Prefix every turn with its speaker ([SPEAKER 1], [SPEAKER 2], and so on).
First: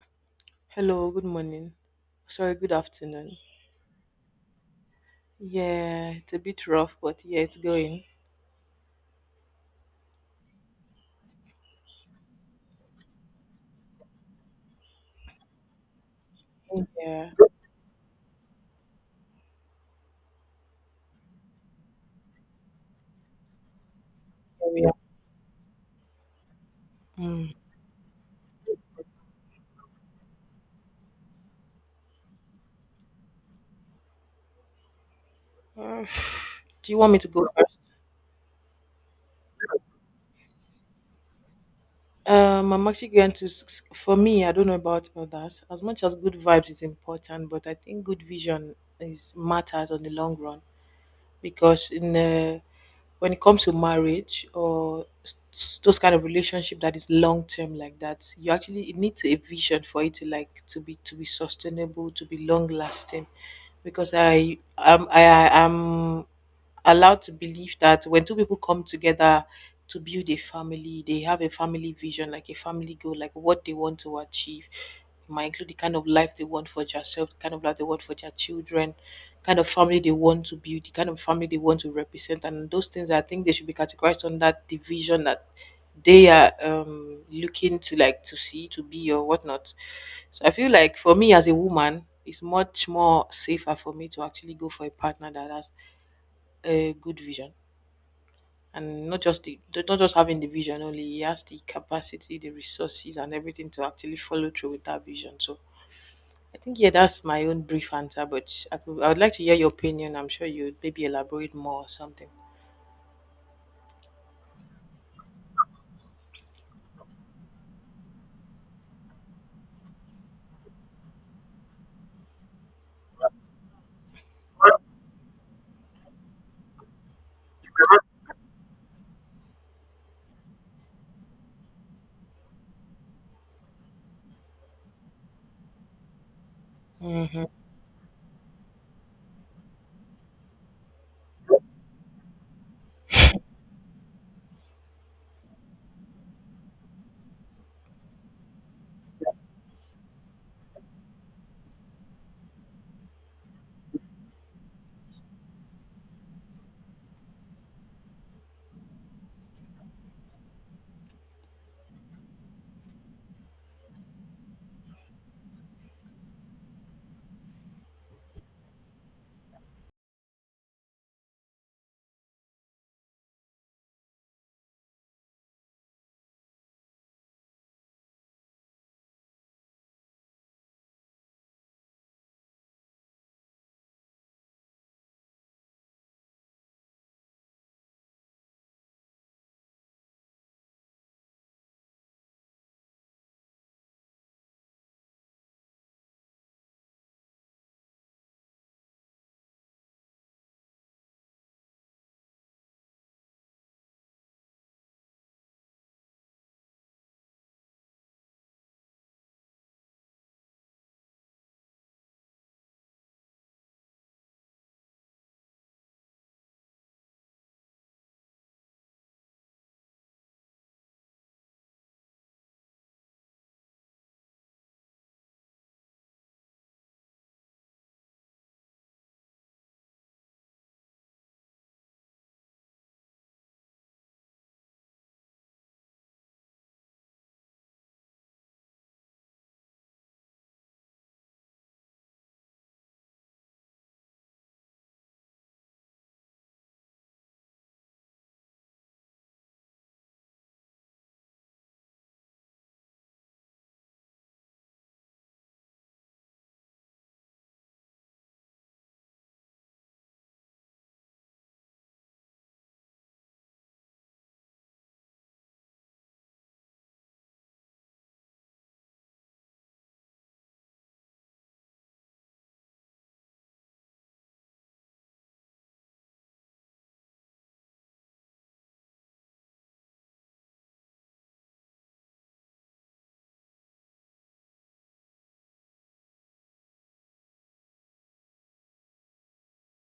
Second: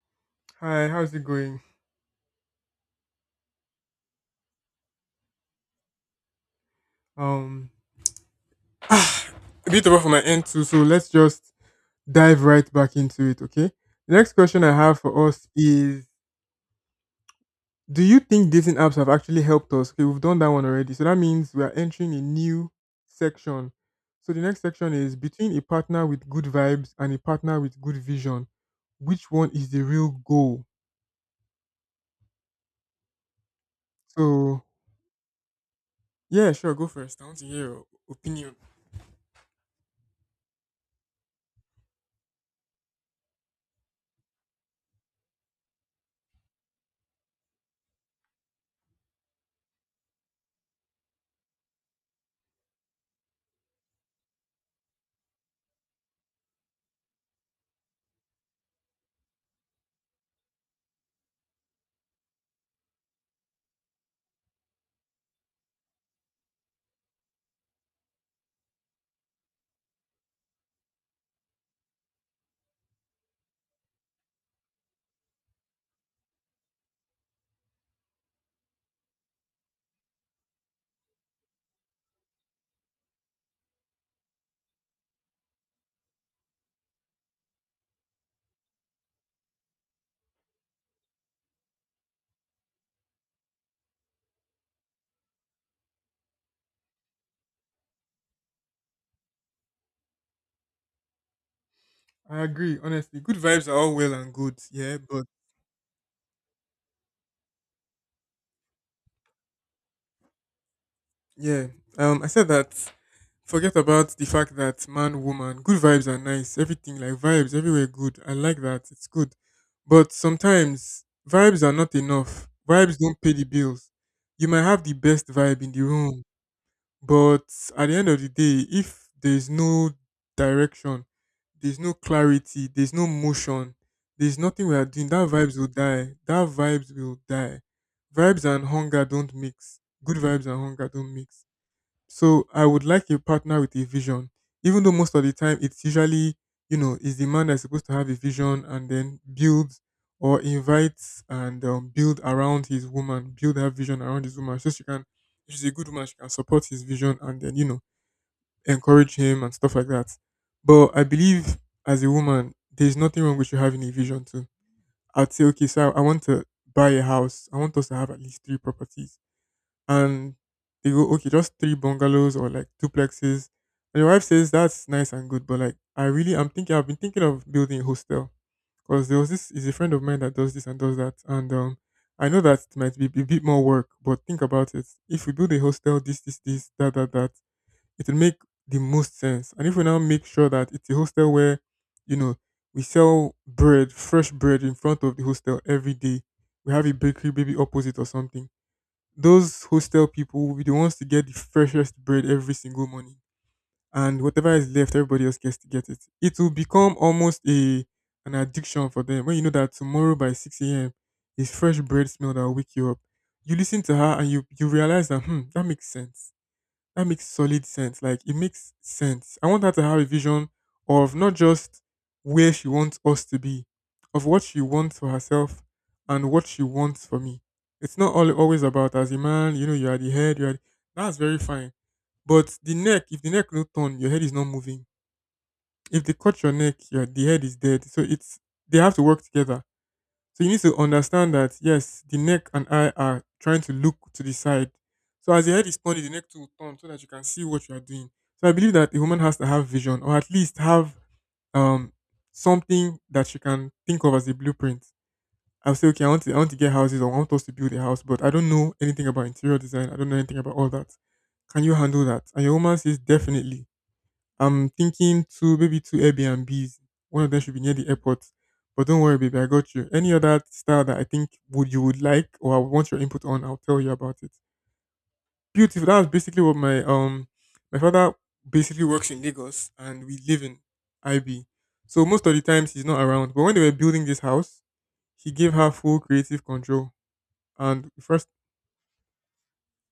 [SPEAKER 1] Hi,
[SPEAKER 2] Hello,
[SPEAKER 1] how's
[SPEAKER 2] good
[SPEAKER 1] it going?
[SPEAKER 2] morning. Sorry, good afternoon. Yeah, it's a bit rough, but yeah, it's
[SPEAKER 1] Um,
[SPEAKER 2] going.
[SPEAKER 1] ah, a bit over from my end too, so let's just dive right back into it, okay? The next question I have for us is,
[SPEAKER 2] Yeah,
[SPEAKER 1] do you think dating apps have actually helped us? Okay, we've done that one already. So that means we are entering a new section. So the next
[SPEAKER 2] here we are.
[SPEAKER 1] section is between a partner with good vibes and a
[SPEAKER 2] Mm.
[SPEAKER 1] partner with good vision, which one is the real goal? So,
[SPEAKER 2] Uh,
[SPEAKER 1] yeah, sure, go
[SPEAKER 2] Do you want me
[SPEAKER 1] first. I
[SPEAKER 2] to
[SPEAKER 1] want to
[SPEAKER 2] go
[SPEAKER 1] hear
[SPEAKER 2] first?
[SPEAKER 1] your opinion.
[SPEAKER 2] I'm actually going to, for me, I don't know about others. As much as good vibes is important, but I think good vision is matters on the long run because in when it comes to marriage or those kind of relationship that is long term like that you actually it needs a vision for it to like to be sustainable to be long lasting because I am allowed to believe that when two people come together to build a family, they have a family vision, like a family goal, like what they want to achieve. It might include the kind of life they want for themselves, the kind of life they want for their children, kind of family they want to build, the kind of family they want to represent, and those things I think they should be categorized on that division that they are looking to, like, to see to be or whatnot. So I feel like for me as a woman, it's much more safer for me to actually go for a partner that has a good vision, and not just the not just having the vision only, he has the capacity,
[SPEAKER 1] I
[SPEAKER 2] the
[SPEAKER 1] agree,
[SPEAKER 2] resources,
[SPEAKER 1] honestly.
[SPEAKER 2] and
[SPEAKER 1] Good vibes
[SPEAKER 2] everything
[SPEAKER 1] are
[SPEAKER 2] to
[SPEAKER 1] all well
[SPEAKER 2] actually
[SPEAKER 1] and
[SPEAKER 2] follow
[SPEAKER 1] good,
[SPEAKER 2] through with
[SPEAKER 1] yeah,
[SPEAKER 2] that
[SPEAKER 1] but
[SPEAKER 2] vision. So I think, yeah, that's my own brief answer, but I, could, I would like to hear your opinion. I'm sure you would maybe elaborate
[SPEAKER 1] yeah.
[SPEAKER 2] more or
[SPEAKER 1] I
[SPEAKER 2] something.
[SPEAKER 1] said that forget about the fact that man, woman, good vibes are nice. Everything like vibes everywhere good. I like that. It's good. But sometimes vibes are not enough. Vibes don't pay the bills. You might have the best vibe in the room, but at the end of the day, if there's no direction, there's no clarity, there's no motion, there's nothing we are doing, that vibes will die. That vibes will die. Vibes and hunger don't mix. Good vibes and hunger don't mix. So I would like a partner with a vision, even though most of the time it's usually, you know, is the man that's supposed to have a vision and then build or invites and build around his woman, build her vision around his woman, so she can, if she's a good woman, she can support his vision and then you know encourage him and stuff like that. But I believe as a woman, there's nothing wrong with you having a vision too. I'd say, okay, so I want to buy a house. I want us to have at least three properties and they go, okay, just three bungalows or like duplexes. And your wife says that's nice and good, but like I've been thinking of building a hostel because there was this is a friend of mine that does this and does that, and I know that it might be a bit more work, but think about it. If we build a hostel, this that that that, it will make the most sense. And if we now make sure that it's a hostel where, you know, we sell bread, fresh bread in front of the hostel every day. We have a bakery maybe opposite or something those hostel people will be the ones to get the freshest bread every single morning. And whatever is left, everybody else gets to get it. It will become almost a an addiction for them. When you know that tomorrow by 6 a.m. is fresh bread smell that will wake you up. You listen to her and you realize that, hmm, that makes sense that makes solid sense. Like it makes sense. I want her to have a vision of not just where she wants us to be, of what she wants for herself and what she wants for me. It's not all always about as a man, you know, you are the head, you are the, that's very fine. But the neck, if the neck no turn, your head is not moving. If they cut your neck, your the head is dead. So it's they have to work together. So you need to understand that yes, the neck and eye are trying to look to the side. So as the head is pointed, the neck too will turn so that you can see what you are doing. So I believe that a woman has to have vision or at least have um something that she can think of as a blueprint. I'll say, okay, I want to get houses or I want us to build a house, but I don't know anything about interior design. I don't know anything about all that. Can you handle that? And your woman says definitely. I'm thinking two, maybe two Airbnbs. One of them should be near the airport. But don't worry, baby, I got you. Any other style that I think would you would like or I would want your input on, I'll tell you about it. Beautiful. That's basically what my father basically works in Lagos and we live in IB. So most of the times he's not around. But when they were building this house, he gave her full creative control. And the first